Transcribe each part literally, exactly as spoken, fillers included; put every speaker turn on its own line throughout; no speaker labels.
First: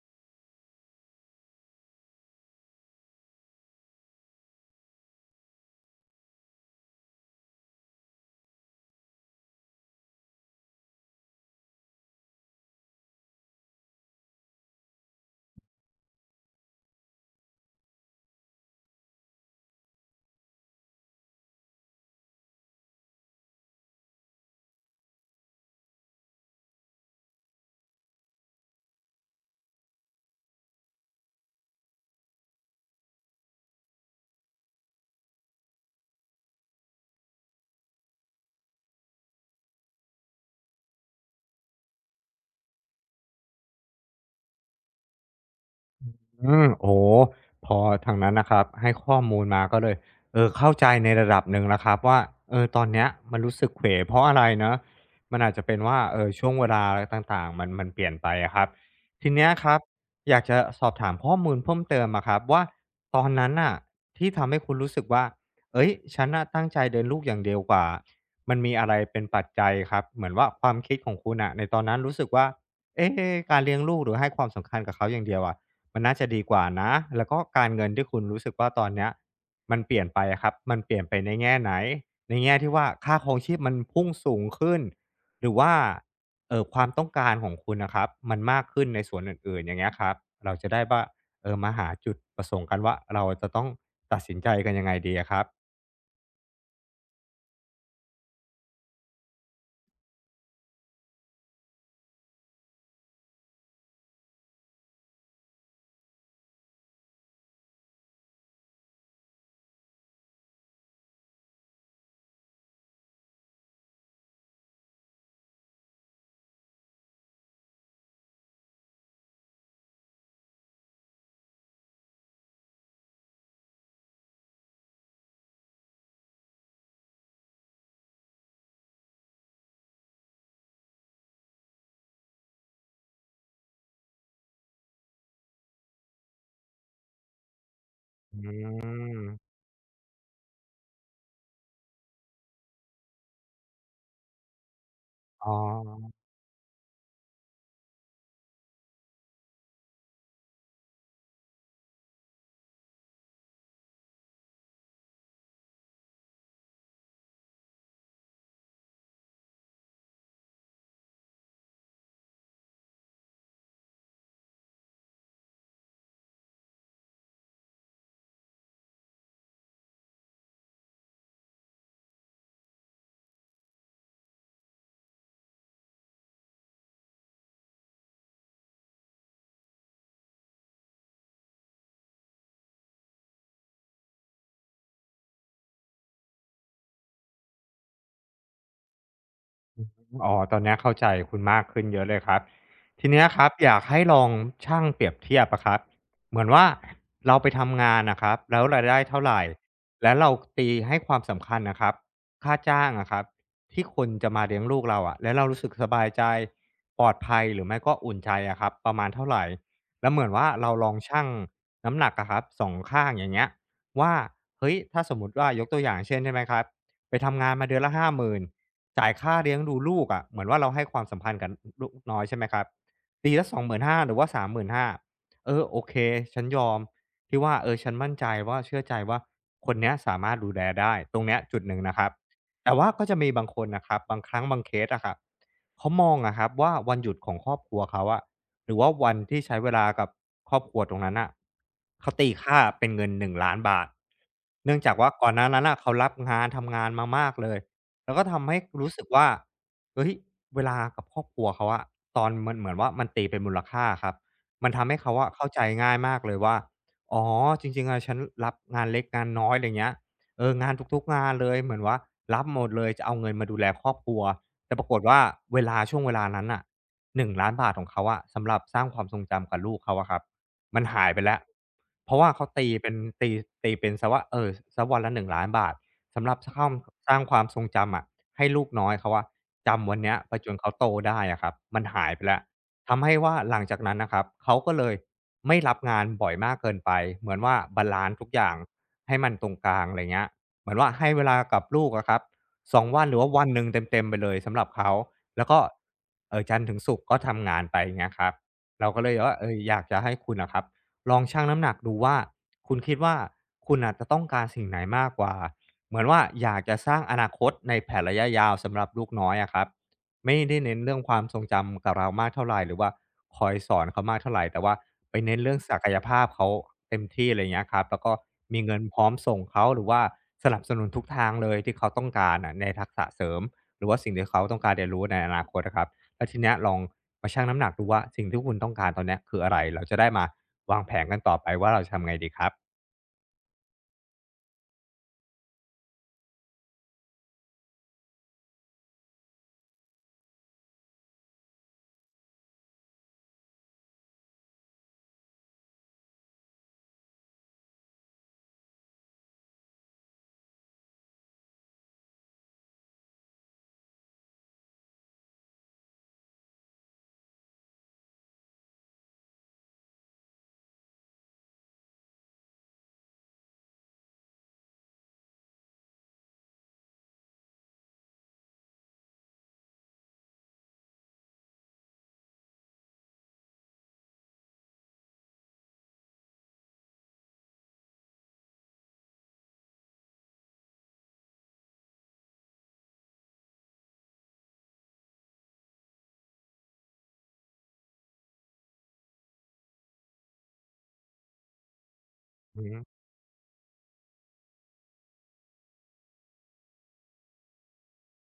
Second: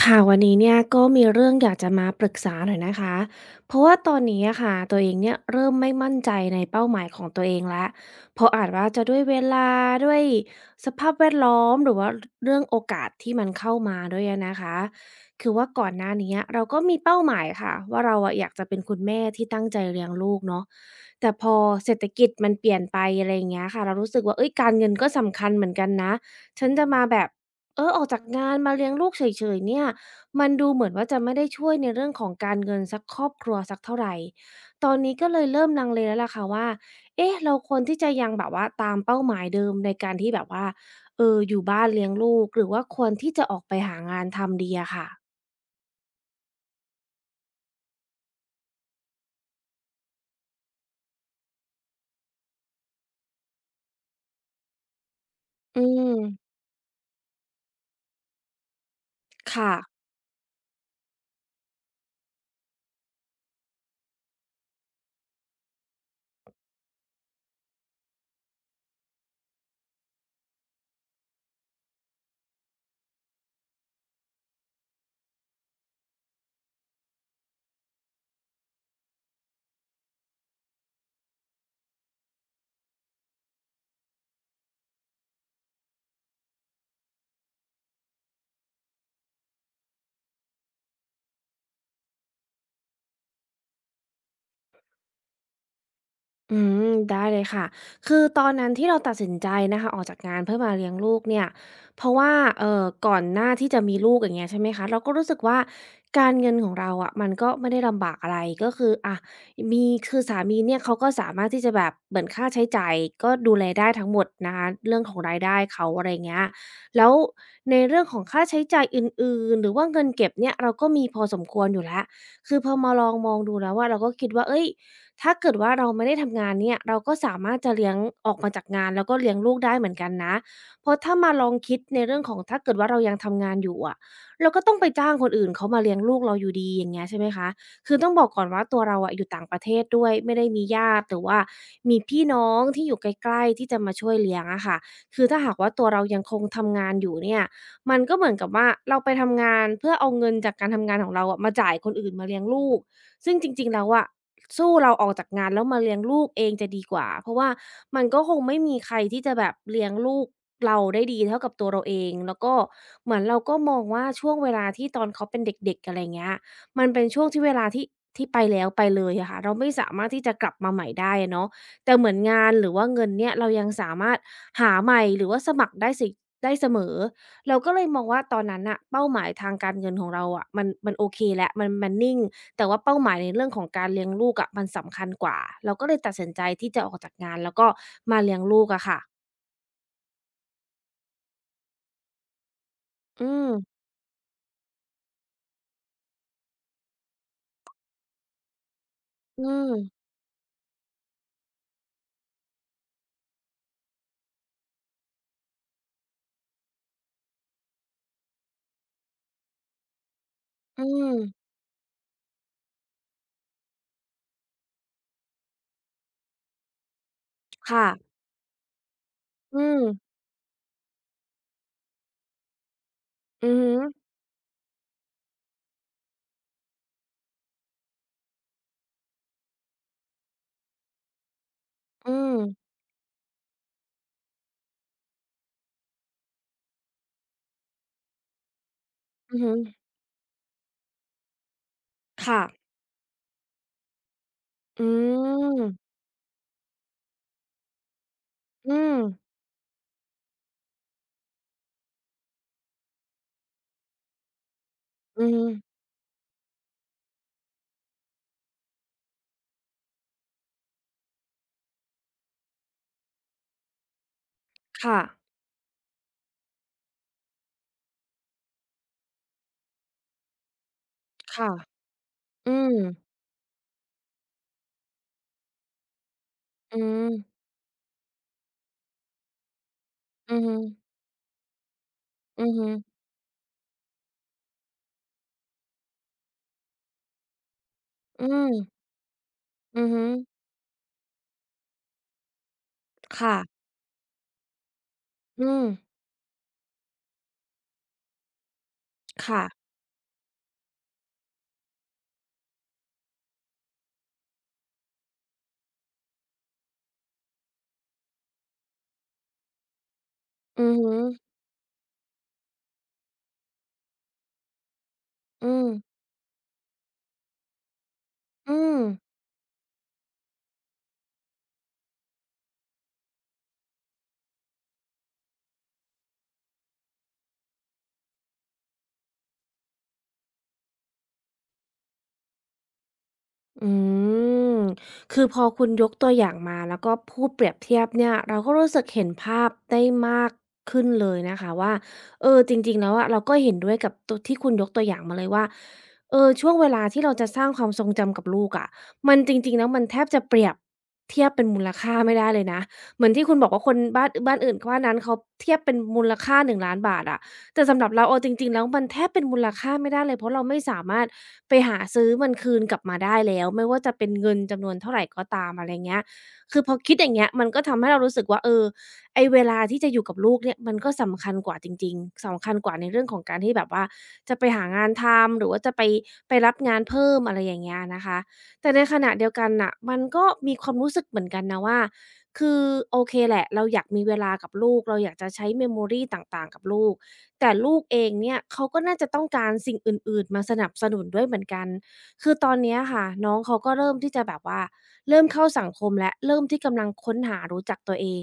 ค่ะวันนี้เนี่ยก็มีเรื่องอยากจะมาปรึกษาหน่อยนะคะเพราะว่าตอนนี้อะค่ะตัวเองเนี่ยเริ่มไม่มั่นใจในเป้าหมายของตัวเองแล้วเพราะอาจว่าจะด้วยเวลาด้วยสภาพแวดล้อมหรือว่าเรื่องโอกาสที่มันเข้ามาด้วยอะนะคะคือว่าก่อนหน้าเนี้ยเราก็มีเป้าหมายค่ะว่าเราอะอยากจะเป็นคุณแม่ที่ตั้งใจเลี้ยงลูกเนาะแต่พอเศรษฐกิจมันเปลี่ยนไปอะไรอย่างเงี้ยค่ะเรารู้สึกว่าเฮ้ยการเงินก็สำคัญเหมือนกันนะฉันจะมาแบบ เออออกจากงานมาเลี้ยงลูกเฉยๆเนี่ยมันดูเหมือนว่าจะไม่ได้ช่วยในเรื่องของการเงินสักครอบครัวสักเท่าไรตอนนี้ก็เลยเริ่มลังเลแล้วล่ะค่ะว่าเอ๊ะเราควรที่จะยังแบบว่าตามเป้าหมายเดิมในการที่แบบว่าเอออยู่บ้านเลี้ยงลูกหรือว่าควรที่จะออกไปหางานทำดีอะค่ะ
อืมโอ้โฮพอทางนั้นนะครับให้ข้อมูลมาก็เลยเออเข้าใจในระดับหนึ่งแล้วครับว่าเออตอนเนี้ยมันรู้สึกเขวเพราะอะไรเนาะมันอาจจะเป็น
อื
ว่า
ม
เอ่อช่วงเวลาต่างๆมันมันเปลี่ยนไปอะครับทีเนี้ยค
ค่ะ
รับอยากจะสอบถามข้อมูลเพิ่มเติมอะครับว่าตอนนั้นน่ะที่ทำให้คุณรู้สึกว่าเฮ้ยฉันน่ะตั้งใจเดินลูกอย่างเดียวกว่ามันมีอะไรเป็นปัจจัยครับเหมือนว่าความคิดของคุณน่ะในตอนนั้นรู้สึกว่าเอ๊การเลี้ยงลูกหรือให้ความสำคัญกับเขาอย่างเดียวอะ มันน่าจะดีกว่านะแล้วก็การเงินที่คุณรู้สึกว่าตอนเนี้ยมันเปลี่ยนไปอะครับ มันเปลี่ยนไปในแง่ไหนในแง่ที่ว่าค่าครองชีพมันพุ่งสูงขึ้นหรือว่าเอ่อความต้องการของคุณน่ะครับมันมากขึ้นในส่วนอื่นๆอย่างเงี้ยครับเราจะได้ว่าเออมาหาจุดประสงค์กันว่าเราจะต้องตัดสินใจกันยังไงดีอะครับ
อืมได้เลยค่ะ คือตอนนั้นที่เราตัดสินใจนะคะออกจากงานเพื่อมาเลี้ยงลูกเนี่ยเพราะว่าเอ่อก่อนหน้าที่จะมีลูกอย่างเงี้ยใช่ไหมคะ เราก็รู้สึกว่าการเงินของเราอะมันก็ไม่ได้ลำบากอะไรก็คืออะมีคือสามีเนี่ยเขาก็สามารถที่จะแบบเหมือนค่าใช้จ่ายก็ดูแลได้ทั้งหมดนะคะเรื่องของรายได้เขาอะไรเงี้ยแล้วในเรื่องของค่าใช้จ่ายอื่นๆหรือว่าเงินเก็บเนี่ยเราก็มีพอสมควรอยู่แล้วคือพอมาลองมองดูแล้วอะเราก็คิดว่าเฮ้ย ถ้าเกิดว่าเราไม่ได้ทำงานเนี่ยเราก็สามารถจะเลี้ยงออกมาจากงานแล้วก็เลี้ยงลูกได้เหมือนกันนะเพราะถ้ามาลองคิดในเรื่องของถ้าเกิดว่าเรายังทำงานอยู่อะเราก็ต้องไปจ้างคนอื่นเขามาเลี้ยงลูกเราอยู่ดีอย่างเงี้ยใช่ไหมคะคือต้องบอก
อื
ก่อนว่าตัวเราอะอยู่ต่างป
ม
ระเทศด้วยไม่ได้มีญาติหรือว่ามีพี่น้องที่อยู่ใกล้ๆที่จะมาช่วยเลี้ยงอะค่ะคือถ้า
อ๋อ
หากว่าตัวเรายังคงทำงานอยู่เนี่ยมันก็เหมือนกับว่าเราไปทำงานเพื่อเอาเงินจากการทำงานของเราอะมาจ่ายคนอื่นมาเลี้ยงลูกซึ่งจริงๆแล้วอะ สู้เราออกจากงานแล้วมาเลี้ยงลูกเองจะดีกว่าเพราะว่ามันก็คงไม่มีใครที่จะแบบเลี้ยงลูกเราได้ดีเท่ากับตัวเราเองแล้วก็เหมือนเราก็มองว่าช่วงเวลาที่ตอนเขาเป็นเด็กๆอะไรเงี้ยมันเป็นช่วงที่เวลาที่ที่ไปแล้วไปเลยอะค่ะเราไม่สามารถที่จะกลับมาใหม่ได้อะเนาะแต่เหมือนงานหรือว่าเงินเนี่ยเรายังสามารถหาใหม่หรือว่าสมัครได้สิได้เสมอเราก็เลยมองว่าตอนนั้นน่ะเป้าหมายทางการเงินของเราอะมันมันโอเคแล้วมันมันนิ่ง แต่ว่าเป้าหมายในเรื่องของการเลี้ยงลูกอะมันสำคัญกว่าเราก็เลยตัดสินใจที่จะออกจากงานแล้วก็มาเลี้ยงลูกอะค่ะ
อ๋อตอนเนี้ยเข้าใจคุณมากขึ้นเยอะเลยครับทีเนี้ย
อื
ครั
ม
บอยากให้ลองชั่งเปรียบเทียบอะครับเหมือนว่าเราไปทำงานนะครับแล้วรายได้เท่าไร
อืม
แล้วเราตีให้ความสำคัญนะครับค่าจ้างอะครับที่คนจะมาเลี้ยงลูกเราอะแล้วเรารู้สึกสบายใจปลอดภัยหรือไม่ก็อุ่นใจอะครับประมาณเท่าไรแล้วเหมือนว่าเรา
อื
ลอง
ม
ชั่งน้ำหนักอะครับสองข้างอย่างเงี้ยว่าเฮ้ยถ้าสมมุติว่ายกตัวอย่างเช่นใช่ไหมครับไปทำงานมาเดือน
ค่ะ
ละหาหมื่น จ่ายค่าเลี้ย
อื
งดู
ม
ลูกอะะเหมือนว่าเราให้ความสัมพันธ์กับลูกน้อยใช่ไหมครับปีละ
อื
2
อ
5
ฮึ
0 0นห้าหรือว่าสามสามพันห้าร้อยาเออโอเคฉันยอมที่ว่าเออฉันมั่นใจว่าเชื่อใจว่าคนเนี้ยสามารถดูแลได้ตรงเนี้ยจุดหนึ่งนะครับ
อืม
แต่ว่าก็จะมีบางคนนะครับบางครั้งบางเคสอะครับเขามองอะครับว่าวันหยุดของครอบครัวเขาอะหรือว่าวัน
อื
ที่
อฮึ
ใช้เวลากับครอบครัวตรงนั้นอะเขาตี
ค่ะ
ค่าเป็นเงินหนึ่งล้านบาทเนื่อง
อื
จากว่าก่อนหน้านั้นอะเขา
ม
รับงานทำงานมามากเลย แล้วก็ทำให้
อื
รู้
ม
สึกว่าเฮ้ยเวลากับครอบครัวเขาอะตอนมันเหมือนว่ามันตีเป็นมูลค่าครับมันทำให้เขา
อือ
อะ
ฮึ
เข้าใจง่ายมากเลยว่าอ๋อจริงๆอะฉันรับงานเล็กงานน้อยไรเงี้ยเอองานทุกๆงานเลยเหมือนว่ารับหมดเลยจะเอาเงินมาดูแลครอบครัวแต่ปราก
ค่ะ
ฏว่าเวลาช่วงเวลานั้นน่ะหนึ่งล้านานบาทของเขาอะสำหรับสร้างความทรงจำกับลูกเขาอะครับมันหายไปแล้ว
ค่ะ
เพราะว่าเขา
อื
ตี
ม
เป็นตีตีเป็นเสียว่าเออเสักวันละหนึ่งล้านบาท สำหรับสร้าง
อืม
สร้างความทรงจำอะให้ลูกน้อยเขาว่าจำวันเนี้ยไป
อือ
จน
ฮึ
เขาโตได้อะครับมันหายไปแล้ว
อือฮึ
ทำให้ว่าหลังจากนั้นนะครับเขาก็เลยไม่รับงานบ่อยมากเกินไปเหมือนว่าบาลานซ์
อื
ทุกอย่า
ม
งให้มันตรงกลาง
อือ
อะไร
ฮึ
เงี้ยเหมือนว่าให้เวลากับลูกอะครับสองวันหรือว่า
ค่ะ
วันหนึ่งเต็มๆไปเลยสำหรับเขา
อื
แล้วก็
ม
เออจันทร์ถึงศุกร์ก็ทำงานไปอย่างเงี้ยครับเราก็เลยว่า
ค่ะ
เอออยากจะให้คุณนะครับลองชั่งน้ำหนักดูว่าคุณคิดว่าคุณอาจจะต้องการสิ่งไหนมากกว่า เหมือนว่าอยากจะสร้างอนาคตในแผนระยะยาวสำหรับลูกน้อยอะครับไม่ได้
อื
เน้
อ
น
ฮึ
เรื่องความทรงจำกับเรามากเท่าไหร่หรือว่าคอยสอนเขามากเท่าไหร่แต่ว่าไปเน้น
อื
เรื่อง
ม
ศักยภาพเขาเต็มที่อะไรเงี้ยครับแล้วก็
อื
มีเงิ
ม
นพร้อมส่งเขาหรือว่าสนับสนุนทุกทางเลยที่เขาต้องการอะในทักษะเสริมหรือว่าสิ่งที่เขาต้องการเรียนรู้ในอนาคตอะครับแล้วทีเนี้ยลองมาชั่งน้ำหนักดูว่าสิ่งที่คุณต้องการตอนเนี้ยคืออะไรเราจะได้มาวางแผนกันต่อไปว่าเราจะทำไงดีครับ
อืมคือพอคุณยกตัวอย่างมาแล้วก็พูดเปรียบเทียบเนี่ยเราก็รู้สึกเห็นภาพได้มากขึ้นเลยนะคะว่าเออจริงๆแล้วอะเราก็เห็นด้วยกับตัวที่คุณยกตัวอย่างมาเลยว่าเออช่วงเวลาที่เราจะสร้างความทรงจำกับลูกอะมันจริงๆแล้วมันแทบจะเปรียบเทียบเป็นมูลค่าไม่ได้เลยนะเหมือนที่คุณบอกว่าคนบ้านบ้านอื่นบ้านนั้นเขาเทียบเป็นมูลค่าหนึ่งล้านบาทอะ แต่สำหรับเราเอาจริงๆแล้วมันแทบเป็นมูลค่าไม่ได้เลยเพราะเราไม่สามารถไปหาซื้อมันคืนกลับมาได้แล้วไม่ว่าจะเป็นเงินจำนวนเท่าไรก็ตามอะไรเงี้ยคือพอคิดอย่างเงี้ยมันก็ทำให้เรารู้สึกว่าเออไอ้เวลาที่จะอยู่กับลูกเนี่ยมันก็สำคัญกว่าจริงๆสำคัญกว่าในเรื่องของการที่แบบว่าจะไปหางานทำหรือว่าจะไปไปรับงานเพิ่มอะไรอย่างเงี้ยนะคะแต่ในขณะเดียวกันน่ะมันก็มีความรู้สึกเหมือนกันนะว่าคือโอเคแหละเราอยากมีเวลากับลูกเราอยากจะใช้ memory ต่างๆกับลูก แต่ลูกเองเนี่ยเขาก็น่าจะต้องการสิ่งอื่นๆมาสนับสนุนด้วยเหมือนกันคือตอน
อือ
เนี้
ฮึ
ยค่ะน้องเขาก็เริ่มที่จะแบบว่าเริ่มเข้าสังคมแล้วเริ่มที่กำลังค้นหารู้จักตัวเอง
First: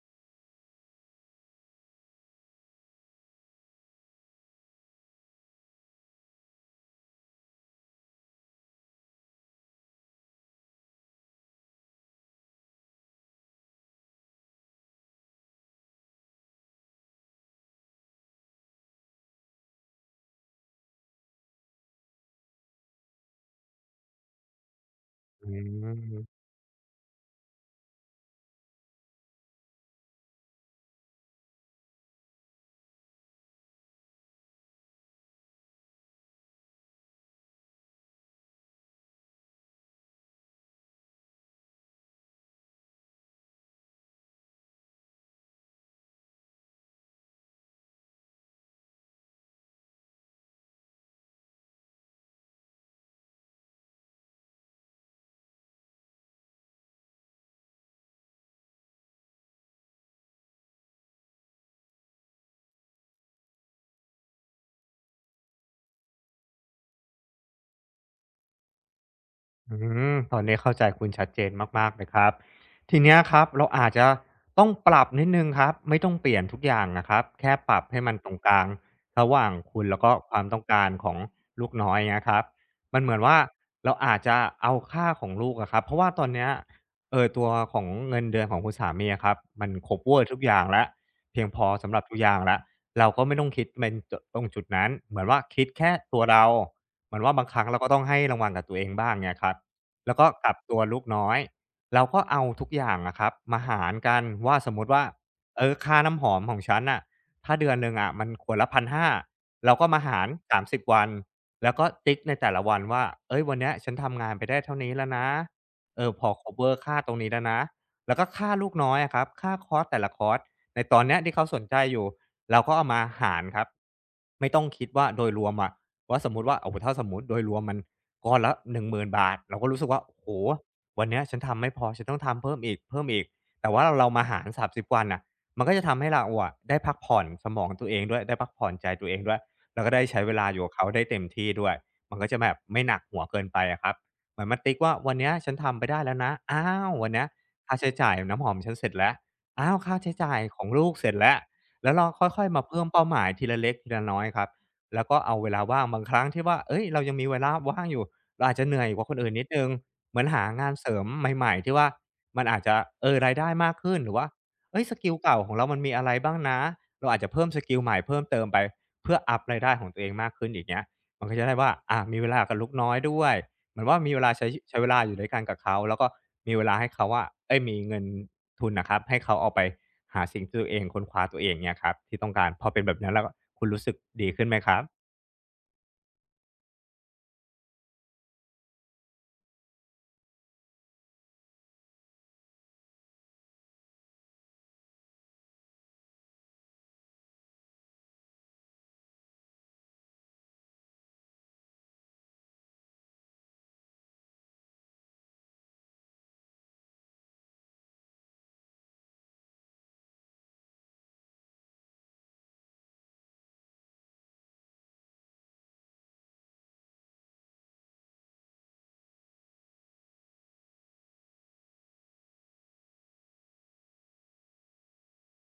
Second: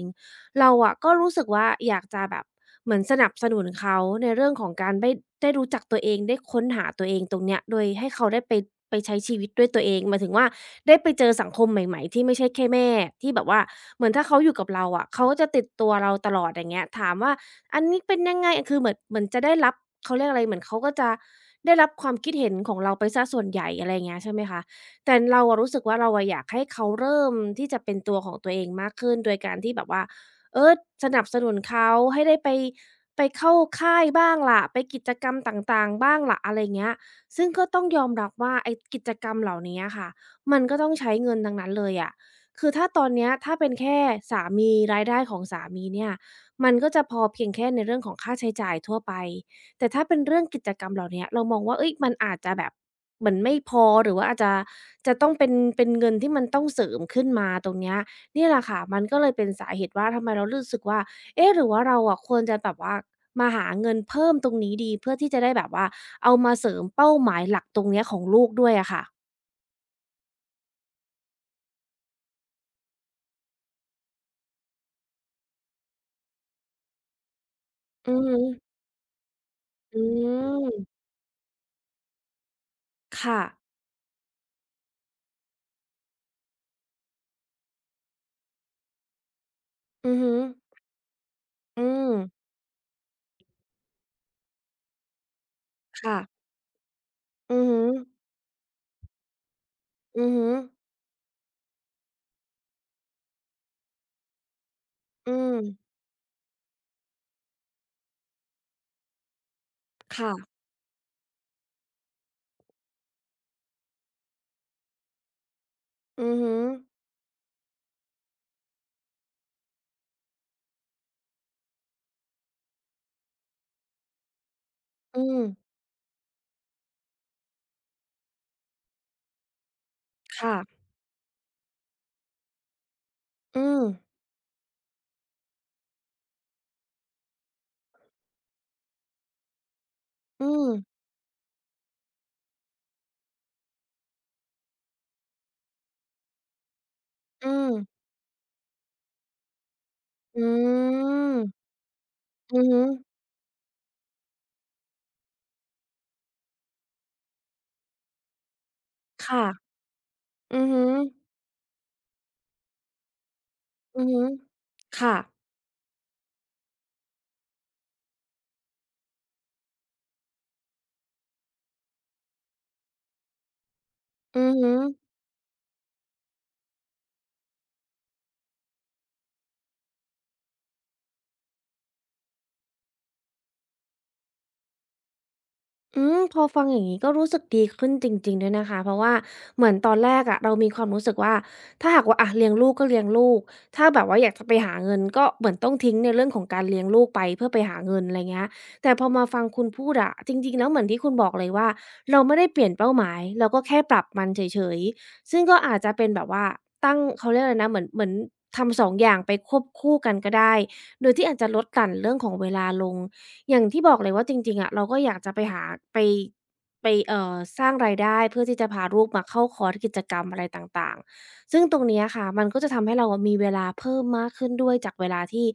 เราอะก็รู้สึกว่าอยากจะแบบเหมือนสนับสนุนเขาในเรื่องของการได้ได้รู้จักตัวเองได้ค้นหาตัวเองตรงเนี้ยโดยให้เขาได้ไปไปใช้ชีวิตด้วยตัวเองหมายถึงว่าได้ไปเจอสังคมใหม่ๆที่ไม่ใช่แค่แม่ที่แบบว่าเหมือนถ้าเขาอยู่กับเราอะเขาก็จะติดตัวเราตลอดอย่างเงี้ยถามว่า อันนี้เป็นยังไงคือเหมือนเหมือนจะได้รับเขาเรียกอะไร เหมือนเขาก็จะได้รับความคิดเห็นของเราไปเสียส่วนใหญ่อะไรอย่างเงี้ยใช่ไหมคะแต่เรา
อื
อะรู้สึกว่าเรา
ม
อะอยากให้เขาเริ่มที่จะเป็นตัวของตัวเองมากขึ้นโดยการที่แบบว่าเออสนับสนุนเขาให้ได้ไปไปเข้าค่ายบ้างล่ะไปกิจกรรมต่างๆบ้างล่ะอะไรอย่างเงี้ยซึ่งก็ต้องยอมรับว่าไอ้กิจกรรมเหล่านี้อะค่ะมันก็ต้องใช้เงินทั้งนั้นเลยอะคือถ้าตอนเนี้ยถ้าเป็นแค่สามีรายได้ของสามีเนี่ย มันก็จะพอเพียงแค่ในเรื่องของค่าใช้จ่ายทั่วไป แต่ถ้าเป็นเรื่องกิจกรรมเหล่าเนี้ยเรามองว่าเฮ้ยมันอาจจะแบบเหมือนไม่พอหรือว่าอาจจะจะต้องเป็นเป็นเงินที่มันต้องเสริมขึ้นมาตรงเนี้ยนี่แหละค่ะมันก็เลยเป็นสาเหตุว่าทำไมเรารู้สึกว่าเอ๊ะหรือว่าเราอะควรจะแบบว่ามาหาเงินเพิ่มตรงนี้ดีเพื่อที่จะได้แบบว่าเอามาเสริมเป้าหมายหลักตรงเนี้ยของลูกด้วยอะค่ะ
อืมตอนนี้เข้าใจคุณชัดเจนมากๆเลยครับทีเนี้ยครับเราอาจจะต้องปรับนิดนึงครับไม่ต้องเปลี่ยนทุกอย่างนะครับแค่ปรับให้
อื
มัน
อ
ตร
ฮึ
งกลางระหว่างคุณแล้
อื
วก็ความต้องการ
ม
ของลูกน้อยเงี้ยครับมันเหมือนว่า
ค่ะ
เราอาจจะเอาค่าของลูกอะครับเพราะว่าตอนเนี้ยเออตัวของเงินเดือนของคุณสามีอะครับมันครบเว
อือ
อร์
ฮึ
ทุกอย่างแล้วเพียงพอ
อื
สำหรับ
ม
ทุกอย่างแล้วเราก็ไม่ต้องคิดเป็นตรงจุดนั้นเหมือนว่าคิดแค่
ค่ะ
ตัวเรา เหมือนว่าบางค
อื
รั้
อ
งเรา
ฮึ
ก็ต้องให้รางวัลกับตัวเองบ้างเนี่ยครับแล้ว
อื
ก็
อฮึ
กับตัวลูกน้อยเราก็เอาทุกอย่างอะครับมาหารกันว่าสมมุติว่า
อืม
เออค่าน้ำหอมของฉันน่ะถ้าเดือนหนึ่งอะมันขวดละพันห้าเราก็มาหาร
ค่ะ
สามสิบวันแล้วก็ติ๊กในแต่ละวันว่าเฮ้ยวันเนี้ยฉันทำงานไปได้เท่านี้แล้วนะเออพอ
อือ
คั
ฮึ
ฟเวอร์ค่าตรงนี้แล้วนะแล้วก็ค่าลูกน้อยอะครับค่าคอร์สแต่ละคอร์สในตอนเนี้ยที่เขาสนใจอยู่เราก็เอามาหารครับไม่ต้องคิดว่า
อื
โดย
ม
รวมอะ ว่าสมมุติว่าโอ้โฮถ้าสมมุติโดยรวมมันก้อนละหนึ่งหมื1นบาทเราก็รู้สึกว่าโอ้โฮ
ค่ะ
วันเนี้ยฉันทำไม่พอฉันต้องทำเพิ่มอีกเพิ่มอีก
อื
แต่
ม
ว่าเรามาหารสามสิบวันน่ะมันก็จะทำให้เราอะได้พักผ่อนสมองตัวเองด้วยได้พักผ่อนใจตัวเองด้วยแล้วก็ได้ใช้เว
อื
ลาอยู่
ม
กับเขาได้เต็มที่ด้วยมันก็จะแบบไม่หนักหัวเกินไปอะครับเหมือนมันติ๊กว่าวันเนี้ยฉันทำไปได้แล้วนะอ้าววันเนี้ย
อืม
ค่าใช้จ่ายน้ำหอมฉันเสร็จแล้วอ้าวค่าใช้จ่าย
อื
ของลูกเสร็จแล้ว
ม
แล้วเราค่อยๆ
อื
มา
อฮึ
เพิ่มเป้าหมายทีละเล็กทีละน้อยครับ แล้วก็เอาเวลาว่างบางครั้งที่ว่า เอ้ยเรายังมีเวลาว่างอยู่เราอาจจะเหนื่อยกว่าคนอื่นนิดหนึ่ง
ค่ะ
เหมือนหา
อือ
งาน
ฮึ
เสริมใหม่ๆที่ว่ามันอาจจะเออรายได้มากขึ้น
อื
ห
อ
รือ
ฮึ
ว่าเฮ้ยสกิล
ค่ะ
เก่าของเรามันมีอะไรบ้างนะเราอาจจะเพิ่มสกิลใหม่เพิ่มเติมไปเพื่ออัปรายได้ของตัวเองมากขึ้นอย่างเงี้ยมันก็จะได้ว่าอามีเวลากับลูกน้อยด้วย เหมือนว่ามีเวลา
อื
ใช้
อฮึ
ใช้เวลาอยู่ด้วยกันกับเขาแล้วก็มีเวลาให้เขาว่าเอ้ยมีเงินทุนน่ะครับให้เขาเอาไปหาสิ่งที่ตัวเองค้นคว้าตัวเองเงี้ยครับที่ต้องการพอเป็นแบบนั้นแล้วคุณรู้สึกดีขึ้นไหมครับ
อืมพอฟังอย่างนี้ก็รู้สึกดีขึ้นจริงๆด้วยนะคะเพราะว่าเหมือนตอนแรกอะเรามีความรู้สึกว่าถ้าหากว่าอะเลี้ยงลูกก็เลี้ยงลูกถ้าแบบว่าอยากจะไปหาเงินก็เหมือนต้องทิ้งในเรื่องของการเลี้ยงลูกไปเพื่อไปหาเงินอะไรเงี้ยแต่พอมาฟังคุณพูดอะจริงๆแล้วเหมือนที่คุณบอกเลยว่าเราไม่ได้เปลี่ยนเป้าหมายเราก็แค่ปรับมันเฉยๆซึ่งก็อาจจะเป็นแบบว่าตั้งเขาเรียกอะไรนะเหมือนเหมือนทำสององอย่างไปควบคู่กันก็ได้โดยที่อาจจะลดหลั่นเรื่องของเวลาลง อย่างที่บอกเลยว่าจริงๆอะเราก็อยากจะไปหาไปไปเอ่อสร้างรายได้เพื่อที่จะพาลูกมาเข้าคอร์สกิจกรรมอะไรต่างๆซึ่งตรงเนี้ยค่ะมันก็จะทำให้เราอะมีเวลาเพิ่มมากขึ้นด้วยจากเวลาที่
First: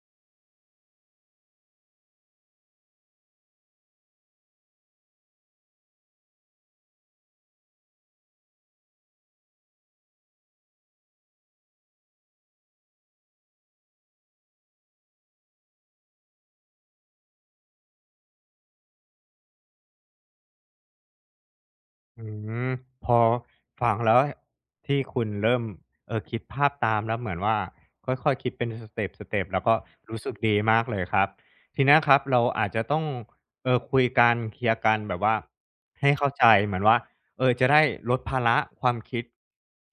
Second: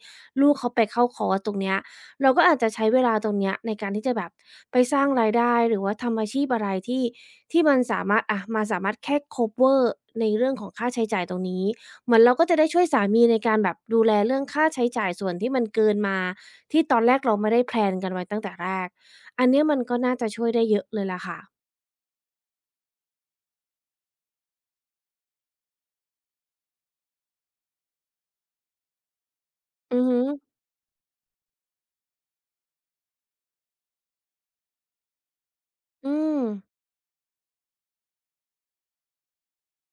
ลูกเขาไปเข้าคอร์สตรงเนี้ยเราก็อาจจะใช้เวลาตรงเนี้ยในการที่จะแบบไปสร้างรายได้หรือว่าทำอาชีพอะไรที่ที่มันสามารถอะมาสามารถแค่คัฟเวอร์ในเรื่องของค่าใช้จ่ายตรงนี้เหมือนเราก็จะได้ช่วยสามีในการแบบดูแลเรื่องค่าใช้จ่ายส่วนที่มันเกินมา ที่ตอนแรกเราไม่ได้แพลนกันไว้ตั้งแต่แรก อันเนี้ยมันก็น่าจะช่วยได้เยอะเลยล่ะค่ะ
อืมพอฟังแล้วที่คุณเริ่มเออคิดภาพตามแล้วเหมือนว่าค่อยๆคิดเป็นสเต็ปสเต็ปแล้วก็
อือฮึ
รู้สึกดีมากเลยครับทีเนี้ยครับเราอาจจะต้องเอ่อคุยกันเคลียร์กันแบบว่าให้
อื
เข้า
ม
ใจเหมือนว่าเออจะได้ลดภาระความคิด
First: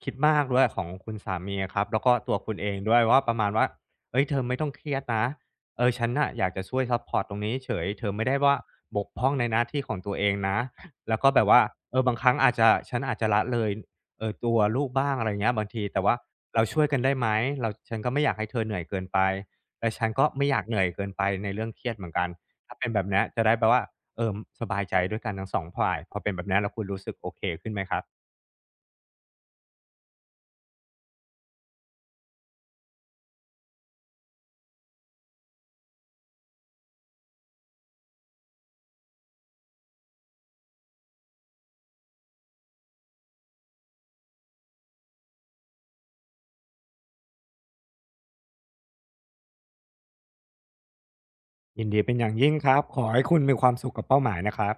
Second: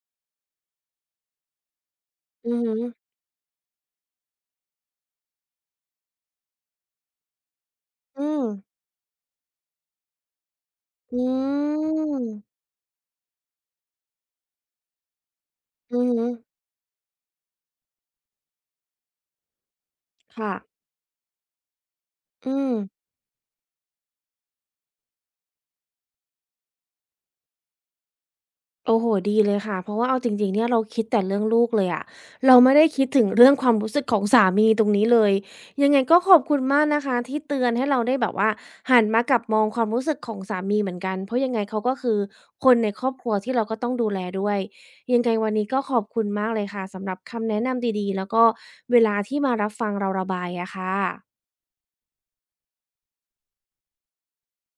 คิดมากด้วยของคุณสามีอะครับแล้วก็ตัว
อื
คุณ
อ
เอ
ฮึ
งด้วยว่าประมาณว่าเฮ้ยเธอไม่ต้องเครียดนะเออฉันน่ะอยากจะช่วยซัปพอร์ตตรงนี้เฉยเธอไม่
อื
ได้
ม
ว่าบกพร่องในหน้าที่ของตัวเองนะ แล้ว
อื
ก็แบบว่าเออบางค
ม
รั้งอาจจะฉันอาจจะละเลยเอ่อตัวลูกบ้างอะไรเงี้ยบางทีแต่
อื
ว่า
อึ
เราช่วยกันได้ไหมเราฉันก็ไม่อยากให้เธอเหนื่อยเกินไปและฉันก็ไม่
ค่ะ
อยากเหนื่อยเกินไปในเรื่องเครียดเหมือนกัน
อืม
ถ้าเป็นแบบเนี้ยจะได้แบบว่าเอ่อสบายใจด้วยกันทั้งสองฝ่ายพอเป็นแบบเนี้ยแล้วคุณรู้สึกโอเคขึ้นไหมครับ
โอ้โฮดีเลยค่ะเพราะว่าเอาจริงๆเนี่ยเราคิดแต่เรื่องลูกเลยอะเราไม่ได้คิดถึงเรื่องความรู้สึกของสามีตรงนี้เลยยังไงก็ขอบคุณมากนะคะที่เตือนให้เราได้แบบว่าหันมากลับมองความรู้สึกของสามีเหมือนกันเพราะยังไงเขาก็คือคนในครอบครัวที่เราก็ต้องดูแลด้วยยังไงวันนี้ก็ขอบคุณมากเลยค่ะสำหรับคำแนะนำดีๆแล้วก็เวลาที่มารับฟังเราระบายอะค่ะ
ยินดีเป็นอย่างยิ่งครับขอให้คุณมีความสุขกับเป้าหมายนะครับ